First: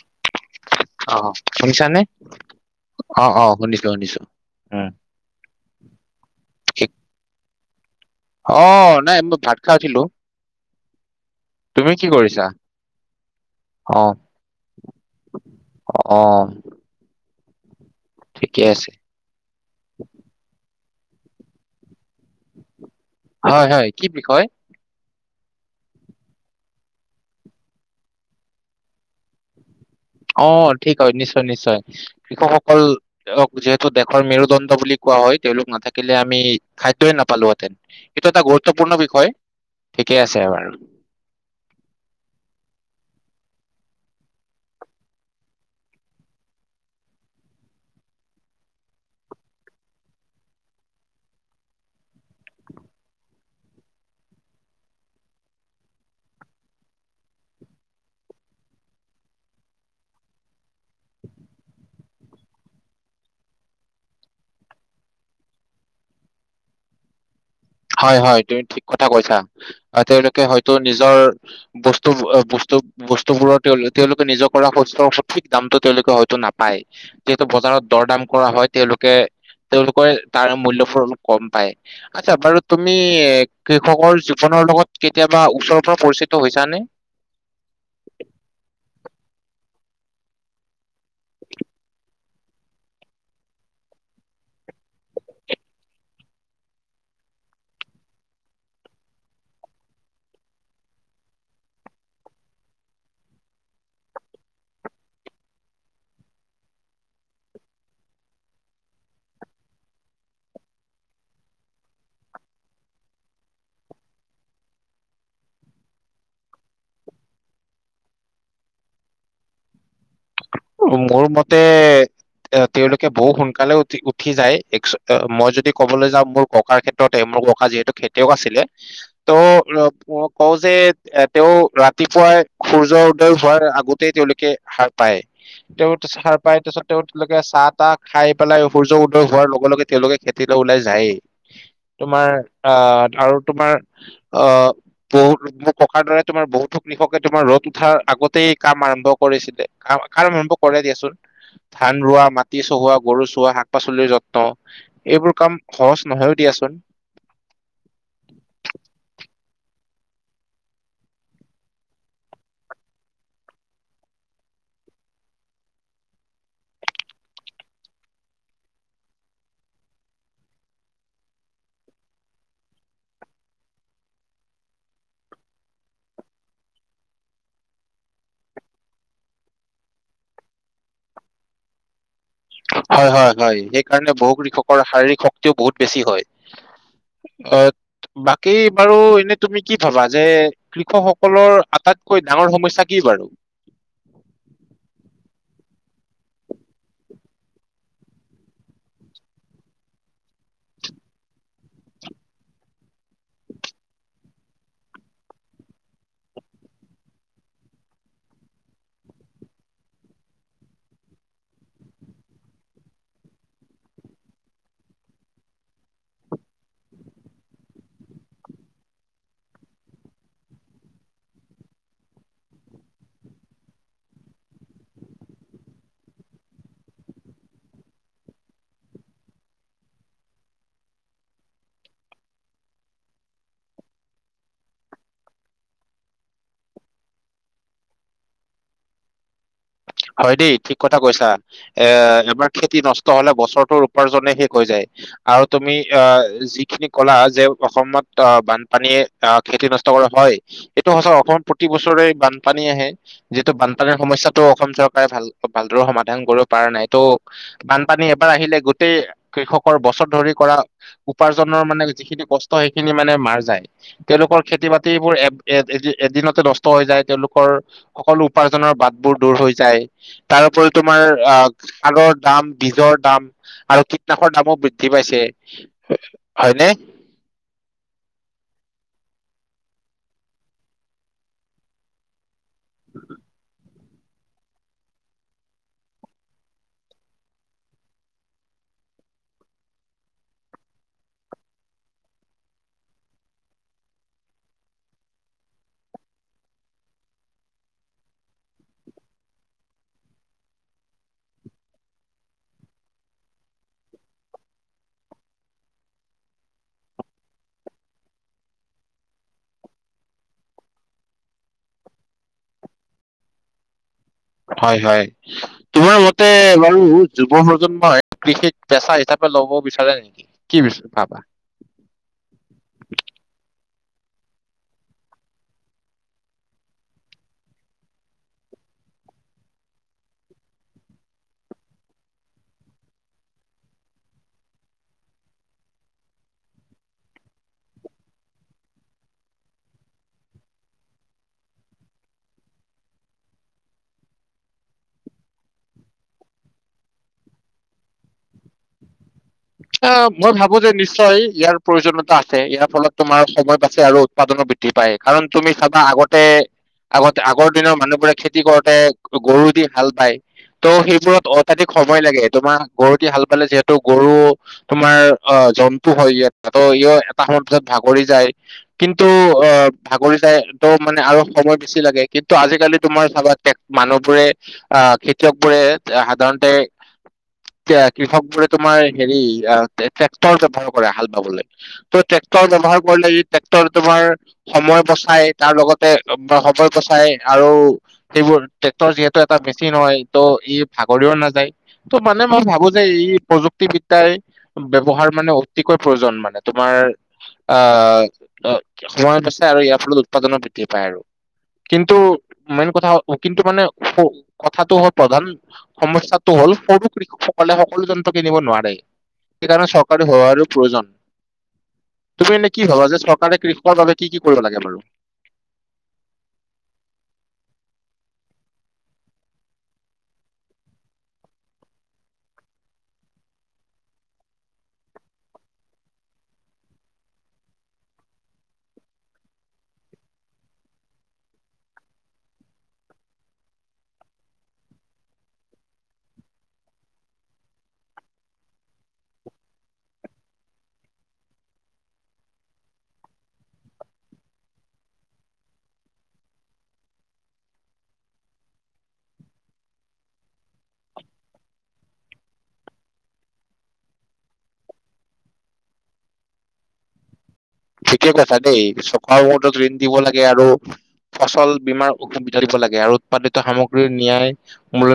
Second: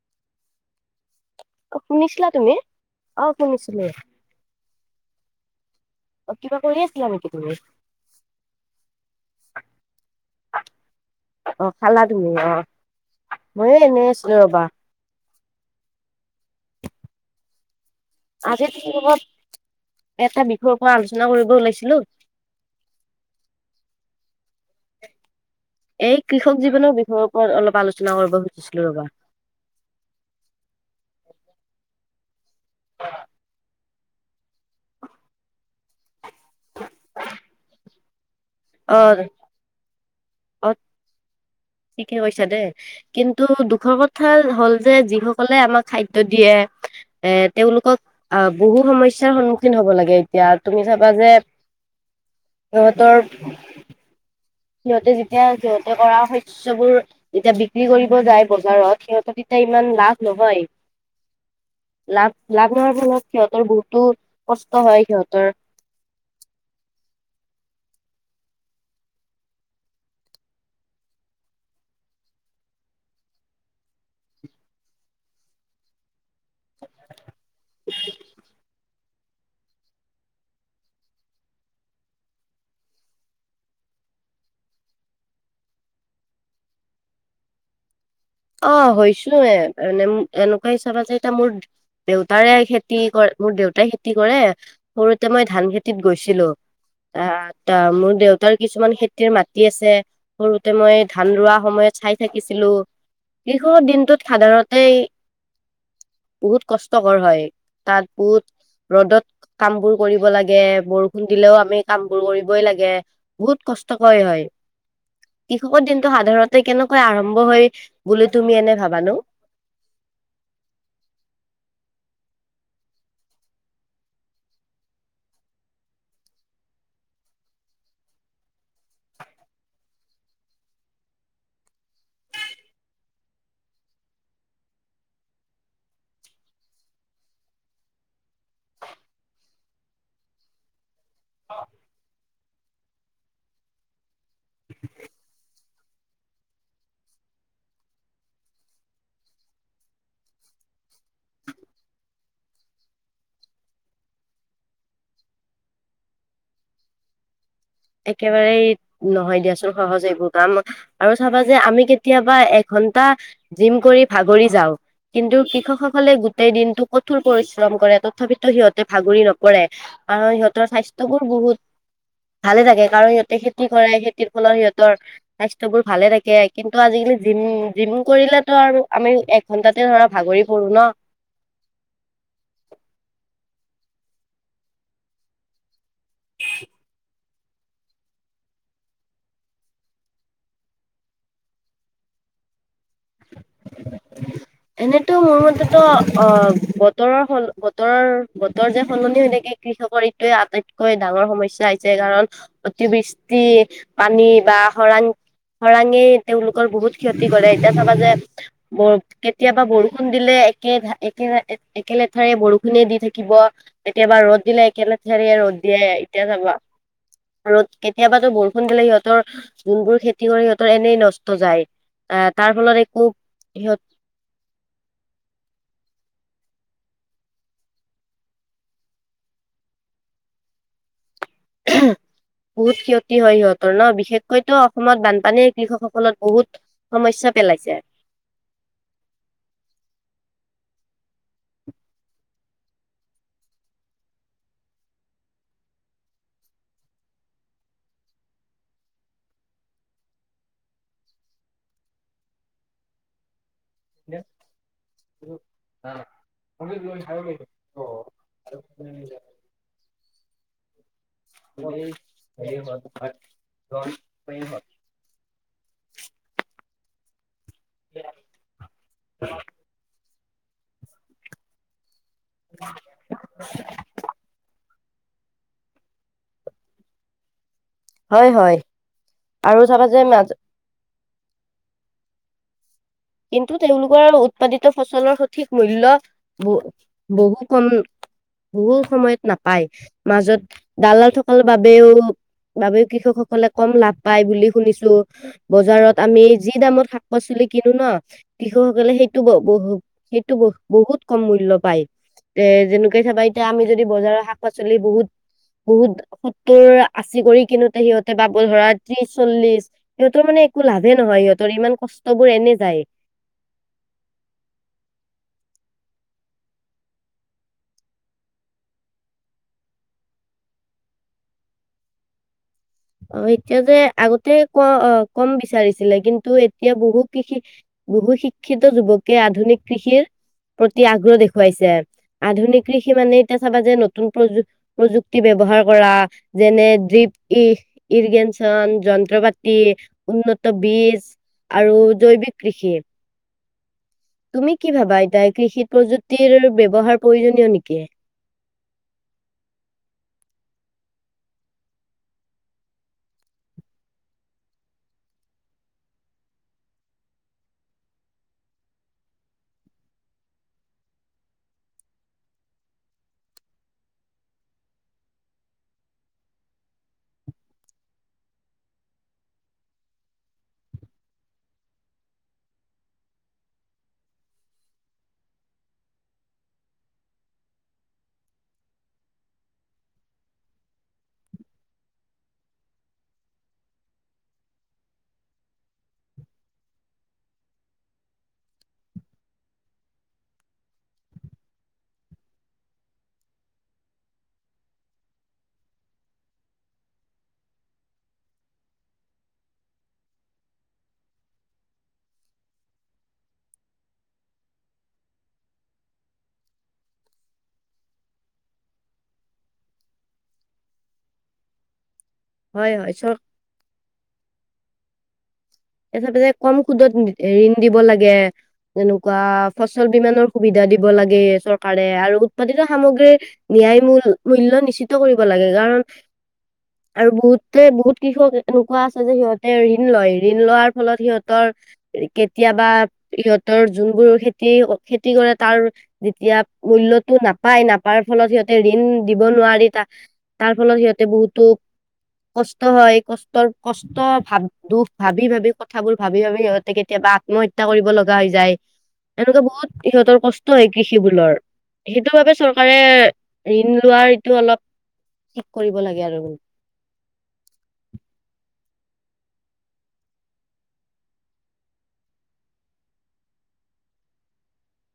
[inaudible] অ', অ', শুনিছানে শুনিছিলা তুমি? অ', অ', শুনিছো শুনিছো উম। অ কিবা কৰি আছিলা নেকি তুমি? অ', নাই মই ভাত খাই উঠিলো, অ তুমি খালা কি কৰিছা অ ময়ো এনে আহ। আছিলো ৰবা। অ'। ঠিকে আজি আছে লগত এটা বিষয় আলোচনা কৰিব ওলাইছিলো। হয় হয় কি বিষয়? এই কৃষক জীৱনৰ বিষয়ৰ ওপৰত অলপ আলোচনা কৰিব খুজিছিলো ৰবা। অ', ঠিক হয় নিশ্চয় নিশ্চয়। কৃষকসকল সকল যি হেতো দেশৰ মেৰুদণ্ড বুলি কোৱা হয় তেওঁ লোক নাথাকিলে আমি খাদ্যযই নাপালোহেঁতেন। এটা গুৰুত্বপূৰ্ণ অ বিষয় ঠিকে আছে। বাৰু অ', ঠিকে কৈছা দে। কিন্তু দুখৰ কথা হ'ল যে যিসকলে আমাক খাদ্য দিয়ে এ তেওঁলোকক আহ বহু সমস্যাৰ সন্মুখীন হব লাগে এতিয়া তুমি চাবা যে সিহঁতৰ সিহঁতে যেতিয়া সিহঁতে কৰা শষ্যযবোৰ যেতিয়া বিক্ৰী কৰিব যায় বজাৰত সিহঁতৰ তেতিয়া ইমান লাভ নহয় লাভ লাভ নোৱাৰ ফলত সিহঁতৰ বহুতো কষ্ট হয় সিহঁতৰ। হয় হয় তুমি ঠিক কথা কৈছা তেওঁলোকে হয়তো নিজৰ বস্তু বস্তু বস্তু বোৰৰ তেওঁলোকে নিজৰ কৰা সুস্থ সঠিক দামটো তেওঁলোকে হয়তো নাপ পায় যিহেতু বজাৰত দৰ দাম কৰা হয় তেওঁলোকে তেওঁলোকে তাৰ মূল্যবোৰ অলপ কম পায় আচ্ছা বাৰু তুমি কৃষকৰ জীৱনৰ লগত কেতিয়াবা ওচৰৰ পৰা পৰিচিত হৈছানে? অ', হৈছোয়ে মানে এনেকুৱা হিচাপ আছে এতিয়া মোৰ দেউতাৰে খেতি কৰে মোৰ দেউতাই খেতি কৰে সৰুতে মই ধান খেতিত গৈছিলো ত মোৰ দেউতাৰ কিছুমান খেতিৰ মাটি আছে সৰুতে মই ধান ৰোৱা সময়ত চাই থাকিছিলো। কৃষকৰ দিনটোত সাধাৰতে বহুত কষ্টকৰ হয় তাত বহুত ৰ'দত কাম বোৰ কৰিব লাগে বৰষুণ দিলেও আমি কাম বোৰ কৰিবই লাগে বহুত কষ্টকৰ হয় কৃষকৰ দিনটো সাধাৰণতে কেনেকৈ আৰম্ভ হয় বুলি তুমি এনে ভাৱ নো? মোৰ মতে তেওঁলোকে বহু সোনকালে উঠি যায় মই যদি কবলৈ যাওঁ মোৰ ককাৰ ক্ষেত্ৰতে মোৰ ককা যিহেতু খেতিয়ক আছিলে ত কও যে এ তেওঁ ৰাতিপুৱাই সূৰ্য উদয় হোৱাৰ আগতেই তেওঁলোকে হাৰ পায়। তেওঁ হাৰপাই তাৰপিছত তেওঁ তেওঁলোকে চাহ তাহ খাই পেলাই সূৰ্য উদয় হোৱাৰ লগে লগে তেওঁলোকে খেতিলৈ ওলাই যায়েই। তোমাৰ আহ আৰু তোমাৰ অ', বহুত মোৰ ককাৰ দৰে তোমাৰ বহুতোক কৃষকে তোমাৰ ৰ'দ উঠাৰ আগতেই কাম আৰম্ভ কৰিছিলে। কাৰন আৰম্ভভ কৰে দিয়াচোন ধান ৰোৱা মাটি চহোৱা গৰু চোৱা শাক পাচলিৰ যত্ন এইবোৰ কাম সহজ নহয়ও দিয়াচোন। একেবাৰে নহয় দিয়াচোন সহজ এইবোৰ কাম আৰু চাবা যে আমি কেতিয়াবা এঘন্টা জিম কৰি ভাগৰি যাওঁ কিন্তু কৃষকসকলে গোটেই দিনটো কঠোৰ পৰিশ্ৰম কৰে তথাপিতো সিহঁতে ভাগৰি নপৰে আৰু সিহঁতৰ স্বাস্থ্যয়বোৰ বহুত ভালে থাকে কাৰণ সিহঁতে খেতি কৰে খেতিৰ ফলত সিহঁতৰ স্বাস্থ্য বোৰ ভালে থাকে কিন্তু আজিকালি জিম জিম কৰিলেতো আৰু আমি এঘন্টাতে ধৰা ভাগৰি পৰো ন হয় হয় হয় সেইকাৰণে বহু কৃষকৰ শাৰীৰিক শক্তিও বহুত বেছি হয় অ' বাকী বাৰু এনে তুমি কি ভাবা যে কৃষকসকলৰ আটাইতকৈ ডাঙৰ সমস্যাৰ এনেইতো মোৰ বস্তু অ বতৰৰ স বতৰৰ বতৰ যে সলনি হৈ থকে কৃষকৰ এইটোৱে আটাইতকৈ ডাঙৰ সমস্যয়া আহি হৈছে কাৰণ অতিবৃষ্টি পানী বা খৰাং খৰাঙে তেওঁলোকৰ বহুত ক্ষতি কৰে দেখা বা যে কেতিয়াবা বৰষুণ দিলে একে এক একে লেঠাৰে বৰষুণে দি থাকিব কেতিয়াবা ৰ'দ দিলে একেল লেঠাৰে ৰ'দ দিয়ে এতিয়া চাবা ৰ'দ কেতিয়াবাতো বৰষুণ দিলে সিহঁতৰ যোনবোৰ খেতি কৰে সিহঁতৰ এনেই নষ্ট যায় ত তাৰ ফলত একো সিহঁত উ বহুত ক্ষতি হয় সিহঁতৰ ন বিশেষকৈতো অসমত বানপানীয়ে কৃষকসকলত বহুত সমস্যয়া পেলাইছে হয় দেই ঠিক কথা কৈছা এ এবাৰ খেতি নষ্ট হলে বছৰটোৰ উপাৰ্জনে শেষ হৈ যায় আৰু তুমি আহ যিখিনি কলা যে অসমত আহ বানপানীয়ে আহ খেতি নষ্ট কৰা হয় এইটো সঁচা অসমত প্ৰতি বছৰে বানপানী আহে বানপানীৰ সমস্যাটো, অসম চৰকাৰে ভাল ভালদৰে সমাধান কৰিব পৰা নাই তো' বানপানী এবাৰ আহিলে গোটেই কৃষকৰ বস্ত বছৰ ধৰি কৰা, উপাৰ্জনৰ মানে যিখিনি কষ্ট সেইখিনি মানে মাৰ যায় তেওঁলোকৰ খেতি বাতিবোৰ এ এ এদিনতে নষ্ট হৈ যায় তেওঁলোক তেওঁৰ সকলো উপাৰ্জনৰ বাট বোৰ দূৰ হৈ, তাৰ ওপৰি তোমাৰ, আগ আগৰ দাম, বীজৰ দাম আৰু কীটনাশকৰ দামো বৃ ধি পাইছে, হয় নে? হয়, হয়। আৰু চাবা যে মাজ কিন্তু তেওঁলোকৰ উৎপাদিত ফচলৰ সঠিক মূল্য ব বহু কম, বহু সময়ত নাপায়। মাজত দালাল থকাৰ বাবেও, বাবেও কৃষকসকলে কম লাভ পায় বুলি শুনিছো, বজাৰত আমি যি দামত শাক পাচলি কিনো ন কৃষক সকলে সেইটো ব-বহু, সেইটো ব- বহুত কম মূল্য পায়। তে যেনেকে চাবা এতিয়া আমি যদি বজাৰৰ শাক পাচলি বহুত, বহুত সত্তৰ আশী কৰি কিনোতে সিহঁতে পাব ধৰা ত্ৰিশ চল্লিশ। সিহঁতৰ মানে একো লাভে নহয়, সিহঁতৰ ইমান কষ্ট বোৰ এনে যায়। হয়, হয়। তোমাৰ মতে বাৰু যুৱ প্ৰজন্মই কৃষিক পেচা হিচাপে লব বিচাৰে নেকি? কি বিচ, পাবা? অ, এতিয়া যে আগতে ক- কম বিচাৰিছিলে, কিন্তু এতিয়া বহু কৃষি, বহু শিক্ষিত যুৱকে আধুনিক কৃষিৰ প্ৰতি আগ্ৰহ দেখুৱাইছে। আধুনিক কৃষি মানে এতিয়া চাবা যে নতুন প্ৰযু- প্ৰযুক্তি ব্যৱহাৰ কৰা, যেনে দীপ ই ইৰিগেশ্যন, যন্ত্ৰ পাতি, উন্নত বীজ আৰু জৈৱিক কৃষি তুমি কি ভাবা এতিয়া, কৃষিত প্ৰযুক্তিৰ ব্যৱহাৰ প্ৰয়োজনীয় নেকি? অ', মই ভাবো যে নিশ্চয় ইয়াৰ প্ৰয়োজনীয়তা আছে, ইয়াৰ ফলত তোমাৰ সময় বাছে আৰু উৎপাদনো বৃদ্ধি পায়। কাৰণ তুমি চাবা আগতে, আগত আগৰ দিনৰ মানুহবোৰে খেতি কৰোতে গৰু দি হাল বায়। ত' সেইবোৰত অত্যাধিক সময় লাগে তোমাৰ গৰু দি হাল বালে যিহেতু গৰু তোমাৰ অ, জন্তু হয় ইহঁত। ত ই এটা সময়ৰ পিছত ভাগৰি যায়। কিন্তু অ, ভাগৰি যায় ত' মানে আৰু সময় বেছি লাগে। কিন্তু আজিকালি তোমাৰ চাবা মানুহবোৰে, অ খেতিয়ক বোৰে সাধাৰণতে কৃষক বোৰে তোমাৰ হেৰি, ইয়াৰ ট্ৰেক্টৰ ব্যৱহাৰ কৰে হাল বাবলৈ। ত' ট্ৰেক্টৰ ব্যৱহাৰ কৰিলে ই ট্ৰেক্টৰ তোমাৰ সময় বচায়, তাৰ লগতে সময় বচায় আৰু সেইবোৰ ট্ৰেক্টৰ যিহেতু এটা মেচিন হয়, ত' ই ভাগৰিও নাযায়। ত' মানে মই ভাবো যে ই প্ৰযুক্তিবিদ দাই ব্যৱহাৰ মানে অতিকৈ প্ৰয়োজন মানে, তোমাৰ আ সময় বচায় আৰু ইয়াৰ ফলত উৎপাদনো বৃদ্ধি পায় আৰু। কিন্তু মেইন কথা, কিন্তু মানে কথাটো হল প্ৰধান, সমস্যাটো হ'ল সৰু কৃষকসকলে সকলো যন্ত্ৰ কিনিব নোৱাৰে। সেইকাৰণে চৰকাৰৰ সহায়ৰ প্ৰয়োজন। তুমি এনে কি হয় ভাবা, হয় যে চৰ চৰকাৰে কৃষকৰ বাবে কি কি কৰিব লাগে বাৰু,? এই হিচাপে কম সুদত ঋণ দিব লাগে এনেকুৱা ফচল বিমানৰ সুবিধা দিব লাগে চৰকাৰে আৰু উৎপাদিত সামগ্ৰীৰ ন্যায় মূল মূল্য নিশ্চিত কৰিব লাগে। কাৰণ আৰু বহুতে বহুত কৃষক এনেকুৱা আছে যে সিহঁতে ঋণ লয় ঋণ লোৱাৰ ফলত সিহঁতৰ কেতিয়াবা সিহঁতৰ জোনবোৰ খেতি খেতি কৰে, তাৰ যেতিয়া মূল্যটো নাপায়, নাপাৱাৰ ফলত সিহঁতে ঋণ দিব নোৱাৰি তা তাৰ ফলত সিহঁতে বহুতো কষ্ট হয়, কষ্টৰ কষ্ট ভাৱ দুখ ভাবি ভাবি কথাবোৰ ভাবি ভাবি সিহঁতে কেতিয়াবা আত্মহত্যা কৰিব লগা হৈ যায়। এনেকুৱা বহুত সিহঁতৰ কষ্ট হয় কৃষিবোৰৰ, সেইটোৰ বাবে চৰকাৰে ঋণ লোৱাৰ এইটো অলপ থিক কৰিব লাগে আৰু। ঠিকে কৈছা দেই [unintelligible] ঋণ দিব লাগে আৰু ফচল বীমাৰ অসুবিধা দিব লাগে আৰু উৎপাদিত সামগ্ৰীৰ ন্যায়, মূল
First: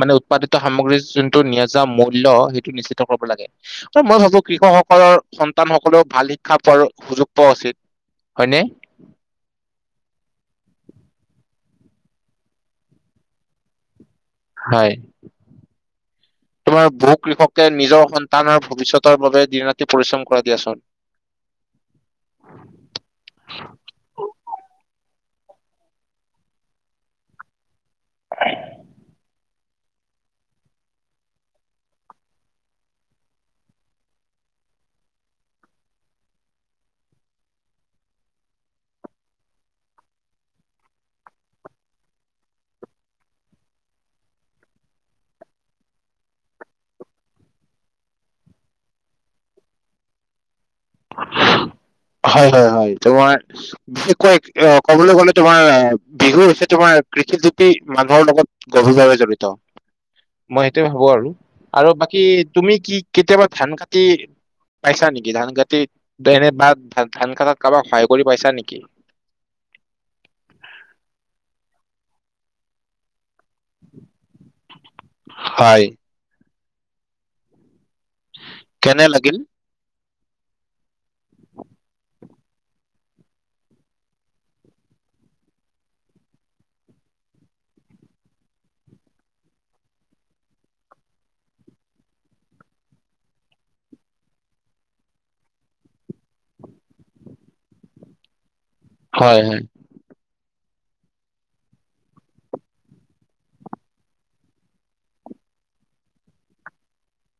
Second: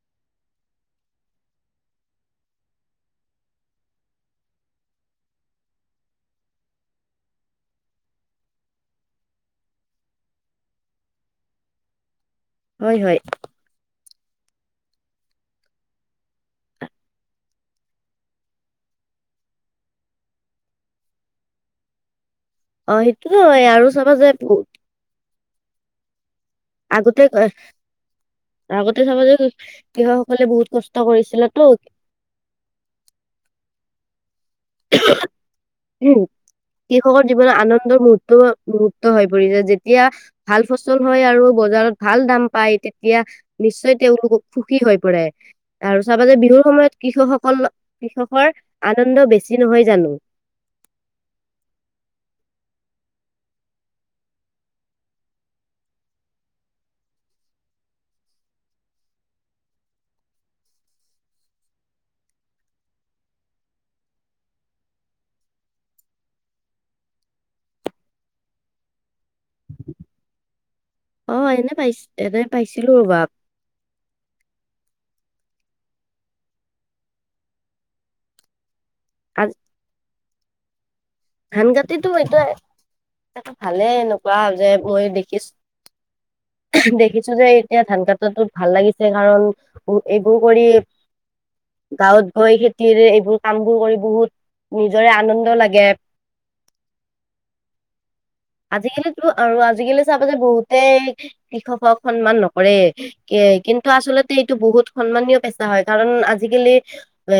মানে উৎপাদিত সামগ্ৰীৰ জোনটো ন্যায্য মূল্য, সেইটো নিশ্চিত কৰিব লাগে। আৰু মই ভাবো কৃষকসকলৰ সন্তানসকলেও ভাল শিক্ষা ক্ষাৰ সুযোগ পোৱা উচিত, হয়নে? হয়, হয়। হয় তোমাৰ বহু কৃষকে নিজৰ সন্তান আৰু ভৱিষ্যতৰ বাবে দিন ৰাতি পৰিশ্ৰম কৰা দিয়াচোন অ' সেইটো আৰু চাবা যায় বহুত আগতে ক আগতে চাব যে কৃষকসকলে বহুত কষ্ট কৰিছিল তো কৃষকৰ জীৱনত আনন্দৰ মুহৰ্ত মুহৰ্ত হৈ পৰিছে যেতিয়া ভাল ফচল হয় আৰু বজাৰত ভাল দাম পায় তেতিয়া নিশ্চয় তেওঁলোকক সুখী হৈ পৰে আৰু চাবা যে বিহুৰ সময়ত কৃষকসকল কৃষকৰ আনন্দ বেছি নহয় জানো হয় হয় হয় তোমাৰ বিশেষকৈ কবলৈ গলে তোমাৰ বিহু হৈছে তোমাৰ কৃষি- মানুহৰ লগত গভীৰভাৱে জড়িত মই সেইটোয়ে ভাবো আৰু আৰু বাকী তুমি কি কেতিয়াবা ধান কাটি পাইছা নেকি ধান ক এনে বা ধ ধান কাটাত কাৰোবাক সহায় কৰি পাইছা নেকি [unintelligible] অ এনে পাইছ এনে পাইছিলো ৰব হয় উ [inaudible] কেনে লাগিল আজ- ধান কাতিটো এই টোৱে ভালেই এনেকুৱা যে মই দেখিছো দেখিছো যে এতিয়া ধান কটা ভাল লাগিছে কাৰণ এইবোৰ কৰি গাঁৱত গৈ খেতি এইবোৰ কামবোৰ কৰি বহুত নিজৰে আনন্দ লাগে আজিকালিতো হয় হয় আৰু আজিকালি চাবা যে বহুত কৃষকক সন্মান নকৰে এ কিন্তু আচলতে এইটো বহুত সন্মানীয় পেচা হয় কাৰণ আজিকালি এ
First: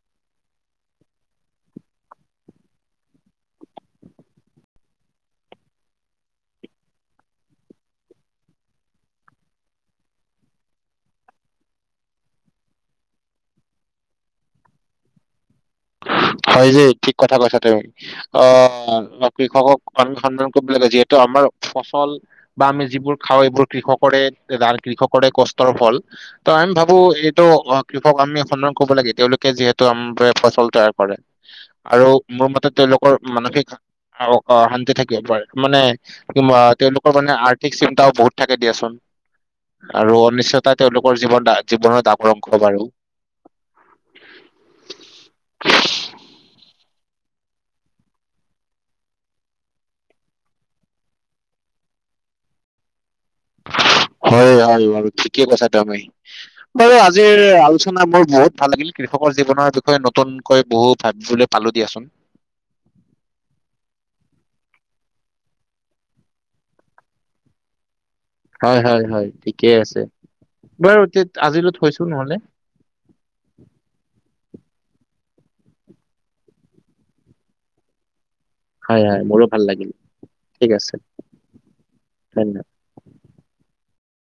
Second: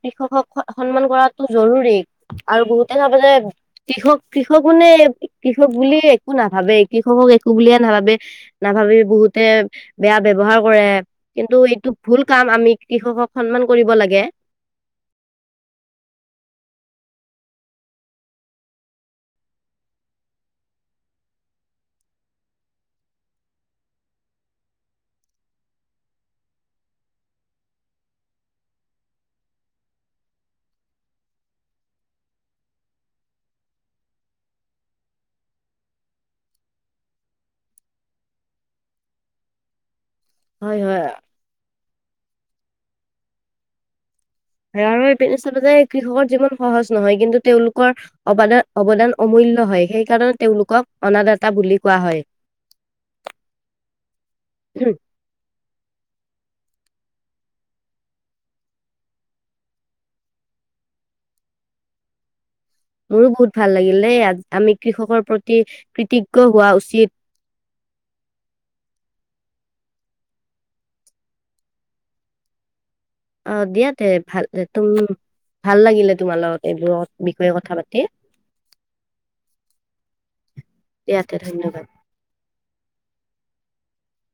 কৃষকক সন্মান কৰাটো জৰুৰী আৰু বহুত তেয়া ভাব যে কৃষক কৃষকো নে কৃষক বুলিয়ে একো নাভাবে কৃষকক একো বুলিয়ে নাভাবে নাভাবি বহুতে বেয়া ৱ্যৱহাৰ কৰে কিন্তু এইটো ভুল কাম আমি কৃষকক সন্মান কৰিব লাগে হয় জি ঠিক কথা কৈছা তুমি অ কৃষকক আমি সন্মান কৰিব লাগে যিহেতু আমাৰ ফচল বা আমি যিবোৰ খাওঁ এইবোৰ কৃষকৰে কৃষকৰে কষ্টৰ ফল ত আমি ভাবো এইটো কৃষক আমি সন্ধান কৰিব লাগে তেওঁলোকে যিহেতু আম ফচল [unintelligible] তৈয়াৰ কৰে আৰু মোৰ মতে তেওঁলোকৰ মানসিক শান্তি থাকিব পাৰে মানে তেওঁলোকৰ মানে আৰ্থিক চিন্তাও বহুত থাকে দিয়াচোন আৰু অনিশ্চয়তা হয় হয় তেওঁলোকৰ জীৱন জীৱনত আকৰংক বাৰু [unintelligible] স আৰু চ যে কৃষকৰ জীৱন সহজ নহয় কিন্তু তেওঁলোকৰ অবাদ [unintelligible] অৱদান অমূল্য হয় সেইকাৰণে তেওঁলোকক অনাদাতা বুলি কোৱা হয় হয় হয় বাৰু ঠিকে কৈছা তুমি। বাৰু আজিৰ আলোচনা বোৰ বহুত ভাল লাগিল। কৃষকৰ জীৱনৰ বিষয়ে নতুনকৈ বহু ভাবলৈ পালো দিয়াচোন। মোৰো বহুত ভাল লাগিল দেই আমি কৃষকৰ প্ৰতি কৃতজ্ঞ হোৱা উচিত। হয় হয় হয় ঠিকেই আছে, বাৰু দিয়া আজিলৈ থৈছো নহলে। তোম ভাল লাগিলে তোমাৰ লগত এইবোৰৰ বিষয়ে কথা পাতি। হয় হয় মোৰো ভাল লাগিল ঠিক আছে দিয়া তে ধন্যবাদ। ধন্যবাদ।